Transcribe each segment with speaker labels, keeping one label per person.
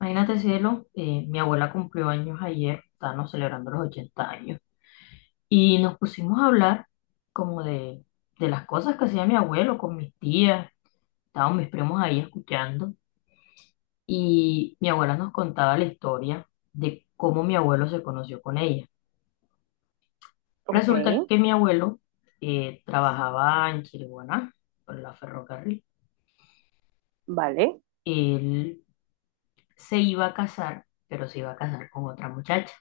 Speaker 1: Imagínate, cielo, mi abuela cumplió años ayer, estábamos celebrando los 80 años, y nos pusimos a hablar como de, de las cosas que hacía mi abuelo con mis tías, estaban mis primos ahí escuchando, y mi abuela nos contaba la historia de cómo mi abuelo se conoció con ella.
Speaker 2: Ok,
Speaker 1: Resulta que mi abuelo trabajaba en Chiriguaná, por la ferrocarril.
Speaker 2: vale.
Speaker 1: Él se iba a casar, pero se iba a casar con otra muchacha.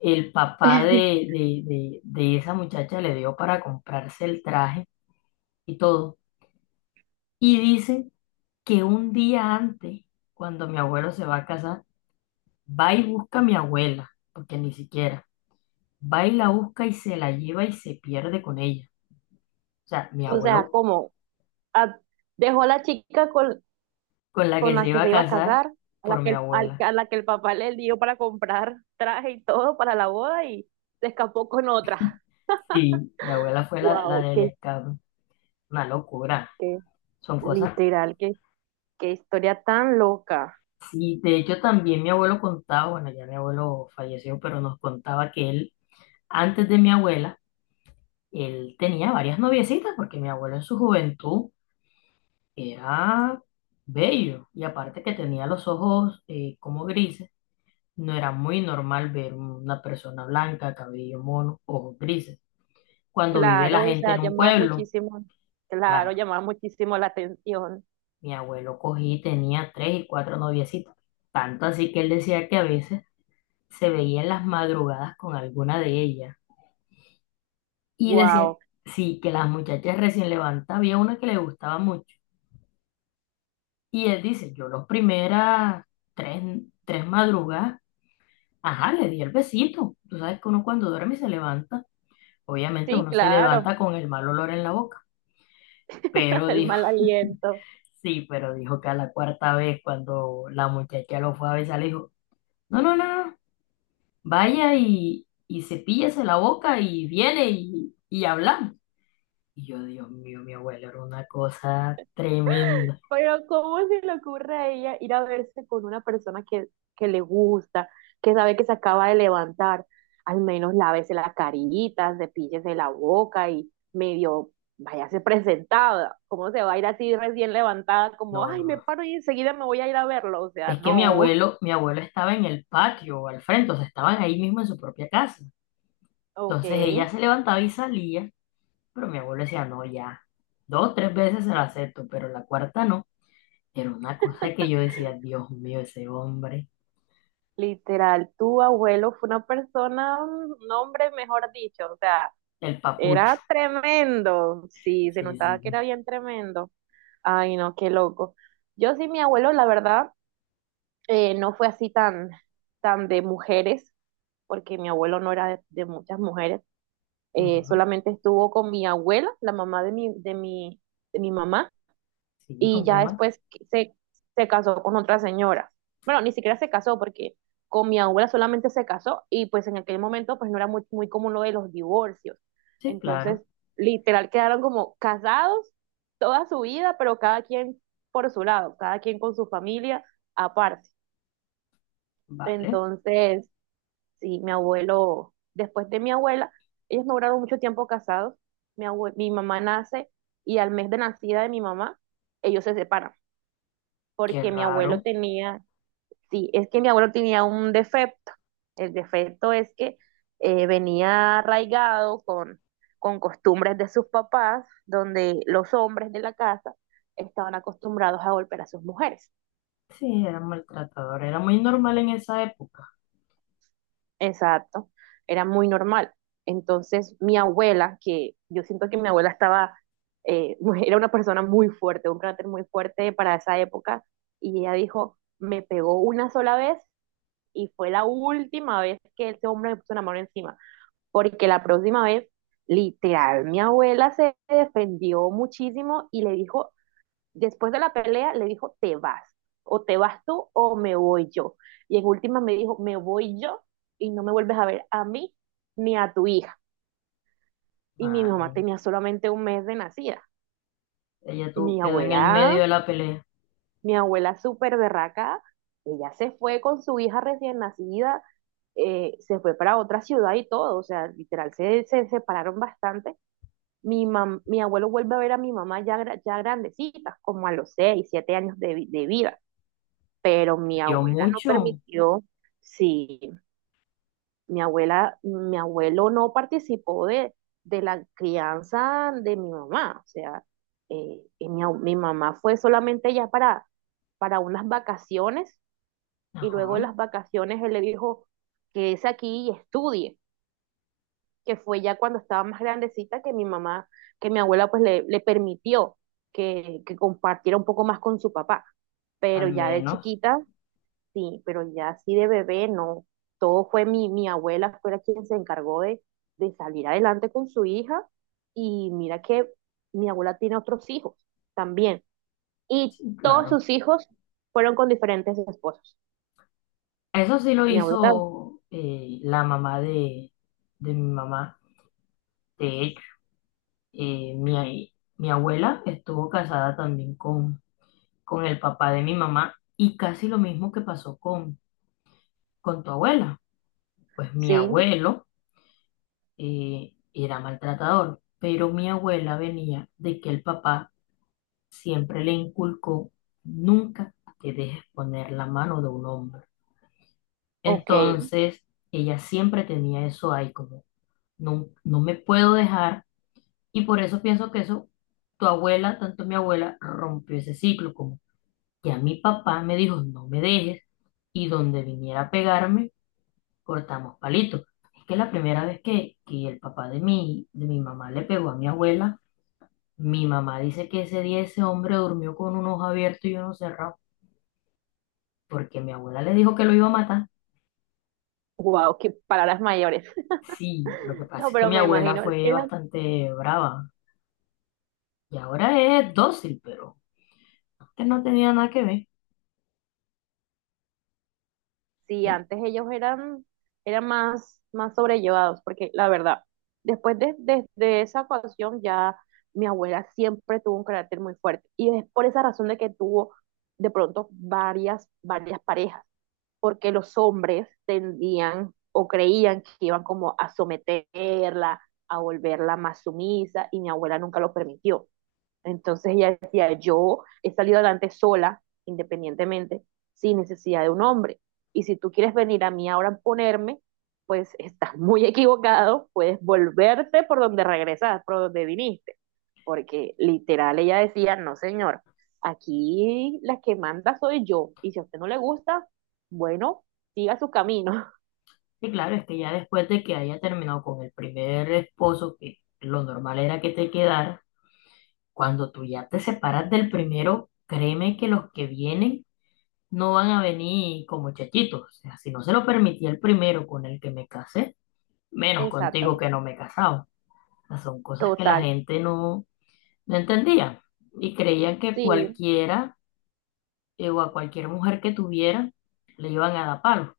Speaker 1: El papá de esa muchacha le dio para comprarse el traje y todo. Y dice que un día antes, cuando mi abuelo se va a casar, va y busca a mi abuela, porque ni siquiera, va y la busca y se la lleva y se pierde con ella. O sea, mi
Speaker 2: O sea,
Speaker 1: abuelo,
Speaker 2: como a- dejó a la chica
Speaker 1: con la
Speaker 2: con
Speaker 1: que se
Speaker 2: la que
Speaker 1: iba
Speaker 2: se
Speaker 1: a
Speaker 2: iba a
Speaker 1: casar,
Speaker 2: casar,
Speaker 1: por mi abuela.
Speaker 2: a la que el papá le dio para comprar traje y todo para la boda y se escapó con otra.
Speaker 1: Sí, mi abuela fue la
Speaker 2: Wow,
Speaker 1: del
Speaker 2: qué,
Speaker 1: escape. Una locura.
Speaker 2: qué
Speaker 1: Son cosas.
Speaker 2: literal, qué historia tan loca.
Speaker 1: Sí, de hecho también mi abuelo contaba, bueno, ya mi abuelo falleció, pero nos contaba que él, antes de mi abuela, él tenía varias noviecitas, porque mi abuelo en su juventud era bello, y aparte que tenía los ojos como grises. No era muy normal ver una persona blanca, cabello mono, ojos grises. Cuando vive la
Speaker 2: Claro, o
Speaker 1: gente
Speaker 2: sea,
Speaker 1: en un
Speaker 2: llamaba
Speaker 1: pueblo,
Speaker 2: muchísimo, claro,
Speaker 1: claro,
Speaker 2: llamaba muchísimo la atención.
Speaker 1: mi abuelo cogí y tenía tres y cuatro noviecitas, tanto así que él decía que a veces se veía en las madrugadas con alguna de ellas, y decía,
Speaker 2: Wow,
Speaker 1: sí, que las muchachas recién levantadas, había una que le gustaba mucho. Y él dice, yo los primeras tres, tres madrugadas, ajá, le di el besito. Tú sabes que uno cuando duerme y se levanta, obviamente
Speaker 2: sí,
Speaker 1: uno se
Speaker 2: claro,
Speaker 1: levanta con el mal olor en la boca, pero
Speaker 2: el
Speaker 1: dijo,
Speaker 2: mal aliento.
Speaker 1: sí, pero dijo que a la cuarta vez cuando la muchacha lo fue a besar, le dijo, no, no, no, no, vaya y cepíllese la boca y viene y hablamos. Y yo, Dios mío, mi abuela era una cosa tremenda.
Speaker 2: Pero ¿cómo se le ocurre a ella ir a verse con una persona que le gusta, que sabe que se acaba de levantar? Al menos lávese la carita, cepíllese la boca y medio váyase presentada. ¿Cómo se va a ir así recién levantada? Como,
Speaker 1: No,
Speaker 2: ay, me
Speaker 1: no,
Speaker 2: paro y enseguida me voy a ir a verlo. O sea,
Speaker 1: es que
Speaker 2: no.
Speaker 1: mi abuelo estaba en el patio o al frente. O sea, estaban ahí mismo en su propia casa.
Speaker 2: Ok.
Speaker 1: Entonces ella se levantaba y salía, pero mi abuelo decía, no, ya, dos, tres veces se la acepto, pero la cuarta no. Era una cosa que yo decía, Dios mío, ese hombre,
Speaker 2: Literal, tu abuelo fue una persona, un hombre, mejor dicho. O sea,
Speaker 1: el papucho.
Speaker 2: era tremendo. Sí, se
Speaker 1: Sí, sí,
Speaker 2: notaba que
Speaker 1: sí.
Speaker 2: era bien tremendo. Ay, no, qué loco. Yo sí, mi abuelo, la verdad, no fue así tan, tan de mujeres, porque mi abuelo no era de muchas mujeres.
Speaker 1: Ujú.
Speaker 2: Solamente estuvo con mi abuela, la mamá de mi mamá,
Speaker 1: Sí,
Speaker 2: y
Speaker 1: ¿con
Speaker 2: ya
Speaker 1: quién más?
Speaker 2: después se, se casó con otra señora. Bueno, ni siquiera se casó porque con mi abuela solamente se casó y pues en aquel momento pues no era muy, muy común lo de los divorcios.
Speaker 1: Sí,
Speaker 2: Entonces,
Speaker 1: claro,
Speaker 2: literal quedaron como casados toda su vida, pero cada quien por su lado, cada quien con su familia aparte.
Speaker 1: vale,
Speaker 2: Entonces, sí, mi abuelo, después de mi abuela, ellos no duraron mucho tiempo casados. Mi mamá nace y al mes de nacida de mi mamá, ellos se separan
Speaker 1: qué
Speaker 2: porque mi abuelo
Speaker 1: raro.
Speaker 2: tenía, sí, es que mi abuelo tenía un defecto. El defecto es que venía arraigado con costumbres de sus papás, donde los hombres de la casa estaban acostumbrados a golpear a sus mujeres.
Speaker 1: Sí, era maltratador, era muy normal en esa época.
Speaker 2: Exacto, era muy normal. Entonces, mi abuela, que yo siento que mi abuela estaba, eh, era una persona muy fuerte, un carácter muy fuerte para esa época, y ella dijo, me pegó una sola vez y fue la última vez que ese hombre me puso una mano encima, porque la próxima vez, literal, mi abuela se defendió muchísimo y le dijo, después de la pelea, le dijo, te vas, o te vas tú o me voy yo. Y en última me dijo, me voy yo y no me vuelves a ver a mí ni a tu hija. Y mi mamá
Speaker 1: Ay,
Speaker 2: tenía solamente un mes de nacida.
Speaker 1: ella
Speaker 2: Y mi
Speaker 1: tu- quedó en el
Speaker 2: abuela
Speaker 1: medio de la pelea,
Speaker 2: Mi abuela súper berraca, ella se fue con su hija recién nacida, se fue para otra ciudad y todo, o sea, literal, se separaron bastante. Mi abuelo vuelve a ver a mi mamá ya, ya grandecita, como a los seis, siete años de, de vida, pero mi
Speaker 1: perdió
Speaker 2: abuela no
Speaker 1: mucho.
Speaker 2: permitió, sí, mi abuela, mi abuelo no participó de la crianza de mi mamá, o sea, y mi mamá fue solamente ya para unas vacaciones y luego en
Speaker 1: Ajá.
Speaker 2: las vacaciones él le dijo que es aquí y estudie, que fue ya cuando estaba más grandecita que mi mamá, que mi abuela pues le permitió que compartiera un poco más con su papá, pero
Speaker 1: Al
Speaker 2: ya de
Speaker 1: menos.
Speaker 2: chiquita, sí, pero ya así de bebé, no, todo fue mi, mi abuela, fue la quien se encargó de salir adelante con su hija y mira que mi abuela tiene otros hijos también y
Speaker 1: Sí,
Speaker 2: todos
Speaker 1: claro.
Speaker 2: sus hijos fueron con diferentes esposos.
Speaker 1: Eso sí lo
Speaker 2: Mi abuela,
Speaker 1: hizo, la mamá de mi mamá. De hecho, mi abuela estuvo casada también con el papá de mi mamá y casi lo mismo que pasó con tu abuela. Pues mi
Speaker 2: sí,
Speaker 1: abuelo era maltratador, pero mi abuela venía de que el papá siempre le inculcó, nunca te dejes poner la mano de un hombre.
Speaker 2: ok,
Speaker 1: Entonces, ella siempre tenía eso ahí, como no, no me puedo dejar. Y por eso pienso que eso, tu abuela, tanto mi abuela, rompió ese ciclo, como que a mi papá me dijo, no me dejes, y donde viniera a pegarme, cortamos palitos. Es que la primera vez que el papá de mi mamá le pegó a mi abuela, mi mamá dice que ese día ese hombre durmió con un ojo abierto y uno cerrado, porque mi abuela le dijo que lo iba a matar.
Speaker 2: wow, qué palabras mayores.
Speaker 1: Sí, lo que pasa
Speaker 2: No,
Speaker 1: es que
Speaker 2: pero
Speaker 1: mi
Speaker 2: me
Speaker 1: abuela
Speaker 2: imagino,
Speaker 1: fue
Speaker 2: eran,
Speaker 1: bastante brava y ahora es dócil, pero antes no tenía nada que ver.
Speaker 2: sí, antes ellos eran, eran más, más sobrellevados, porque la verdad, después de esa ocasión ya mi abuela siempre tuvo un carácter muy fuerte, y es por esa razón de que tuvo de pronto varias, varias parejas, porque los hombres tendían o creían que iban como a someterla, a volverla más sumisa, y mi abuela nunca lo permitió. Entonces ella decía, yo he salido adelante sola, independientemente, sin necesidad de un hombre. Y si tú quieres venir a mí ahora a ponerme, pues estás muy equivocado, puedes volverte por donde regresas, por donde viniste. Porque literal ella decía, no señor, aquí la que manda soy yo. Y si a usted no le gusta, bueno, siga su camino.
Speaker 1: Y claro, es que ya después de que haya terminado con el primer esposo, que lo normal era que te quedara, cuando tú ya te separas del primero, créeme que los que vienen no van a venir como chachitos. O sea, si no se lo permitía el primero con el que me casé, menos contigo que
Speaker 2: Exactamente,
Speaker 1: no me he casado. O sea, son cosas que la
Speaker 2: total.
Speaker 1: gente no, no entendía, y creían que
Speaker 2: Sí,
Speaker 1: cualquiera o a cualquier mujer que tuviera, le iban a dar palos,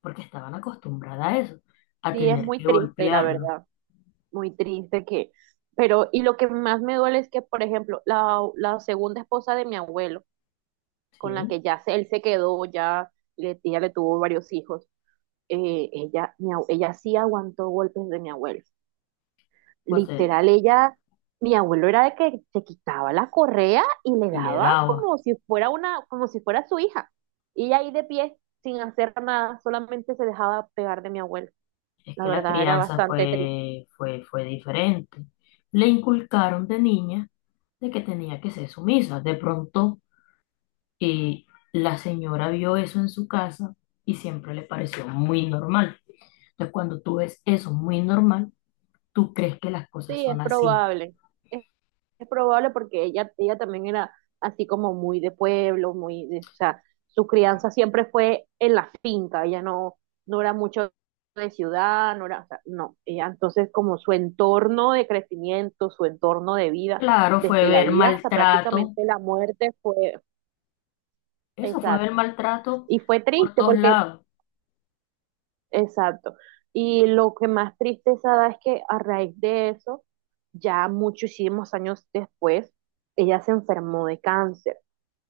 Speaker 1: porque estaban acostumbradas a eso, a
Speaker 2: sí, es
Speaker 1: tener
Speaker 2: muy
Speaker 1: que
Speaker 2: triste, la
Speaker 1: golpearlo.
Speaker 2: verdad. Muy triste que, pero, y lo que más me duele es que, por ejemplo, la segunda esposa de mi abuelo, con la
Speaker 1: ¿Sí?
Speaker 2: que ya él se quedó, ya ella le tuvo varios hijos, ella, ella sí aguantó golpes de mi abuelo.
Speaker 1: O sea,
Speaker 2: Literal, ella, mi abuelo era de que se quitaba la correa y le
Speaker 1: y le
Speaker 2: daba
Speaker 1: daba.
Speaker 2: como si fuera una, como si fuera su hija. Y ella ahí de pie, sin hacer nada, solamente se dejaba pegar de mi abuelo.
Speaker 1: Es
Speaker 2: La
Speaker 1: que la
Speaker 2: verdad, era
Speaker 1: crianza
Speaker 2: bastante triste.
Speaker 1: fue diferente. Le inculcaron de niña de que tenía que ser sumisa. De pronto, eh, la señora vio eso en su casa y siempre le pareció muy normal. Entonces, cuando tú ves eso muy normal, tú crees que las cosas
Speaker 2: Sí, es
Speaker 1: son así.
Speaker 2: probable. Es probable porque ella también era así como muy de pueblo, muy de, o sea, su crianza siempre fue en la finca, ella no, no era mucho de ciudad, no era, o sea, no, ella entonces como su entorno de crecimiento, su entorno de vida,
Speaker 1: Claro, fue
Speaker 2: desde la
Speaker 1: ver
Speaker 2: vida hasta
Speaker 1: maltrato.
Speaker 2: prácticamente la muerte fue,
Speaker 1: Eso fue el
Speaker 2: exacto,
Speaker 1: maltrato
Speaker 2: y fue
Speaker 1: por
Speaker 2: triste
Speaker 1: todos
Speaker 2: porque,
Speaker 1: lados.
Speaker 2: exacto, y lo que más tristeza da es que a raíz de eso, ya muchísimos años después, ella se enfermó de cáncer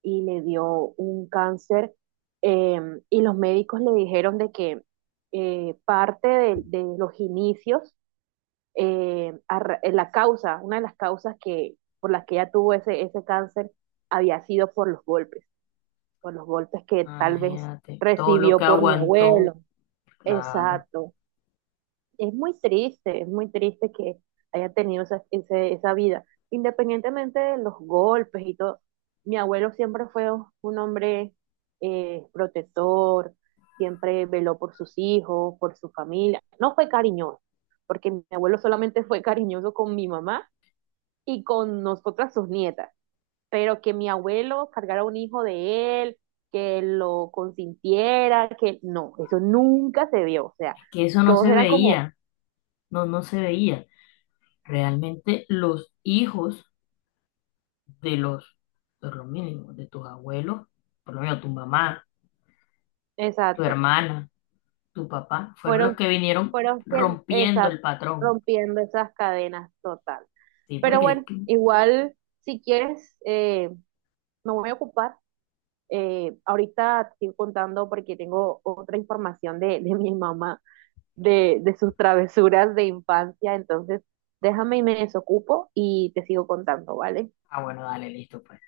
Speaker 2: y le dio un cáncer eh, y los médicos le dijeron de que parte de, los inicios, en la causa, una de las causas que, por las que ella tuvo ese cáncer había sido por los golpes que tal vez
Speaker 1: Imagínate, todo lo que
Speaker 2: recibió por mi
Speaker 1: aguantó,
Speaker 2: abuelo.
Speaker 1: claro.
Speaker 2: Exacto, es muy triste que haya tenido esa, esa vida. Independientemente de los golpes y todo, mi abuelo siempre fue un hombre protector, siempre veló por sus hijos, por su familia. No fue cariñoso, porque mi abuelo solamente fue cariñoso con mi mamá y con nosotras sus nietas. Pero que mi abuelo cargara un hijo de él, que lo consintiera, que no, eso nunca se vio. O sea,
Speaker 1: Es que eso no
Speaker 2: todos
Speaker 1: se
Speaker 2: eran como...
Speaker 1: veía, no, no se veía. Realmente los hijos de los, por lo mínimo, de tus abuelos, por lo menos tu mamá, tu
Speaker 2: Exacto.
Speaker 1: hermana, tu papá, fueron los
Speaker 2: Fueron,
Speaker 1: que vinieron
Speaker 2: fueron quien,
Speaker 1: rompiendo
Speaker 2: exacto,
Speaker 1: el patrón.
Speaker 2: rompiendo esas cadenas total.
Speaker 1: Sí,
Speaker 2: Pero
Speaker 1: porque es
Speaker 2: bueno,
Speaker 1: que,
Speaker 2: igual, si quieres, me voy a ocupar. Ahorita te estoy contando porque tengo otra información de mi mamá, de sus travesuras de infancia. Entonces, déjame y me desocupo y te sigo contando, ¿vale?
Speaker 1: ah, bueno, dale, listo, pues.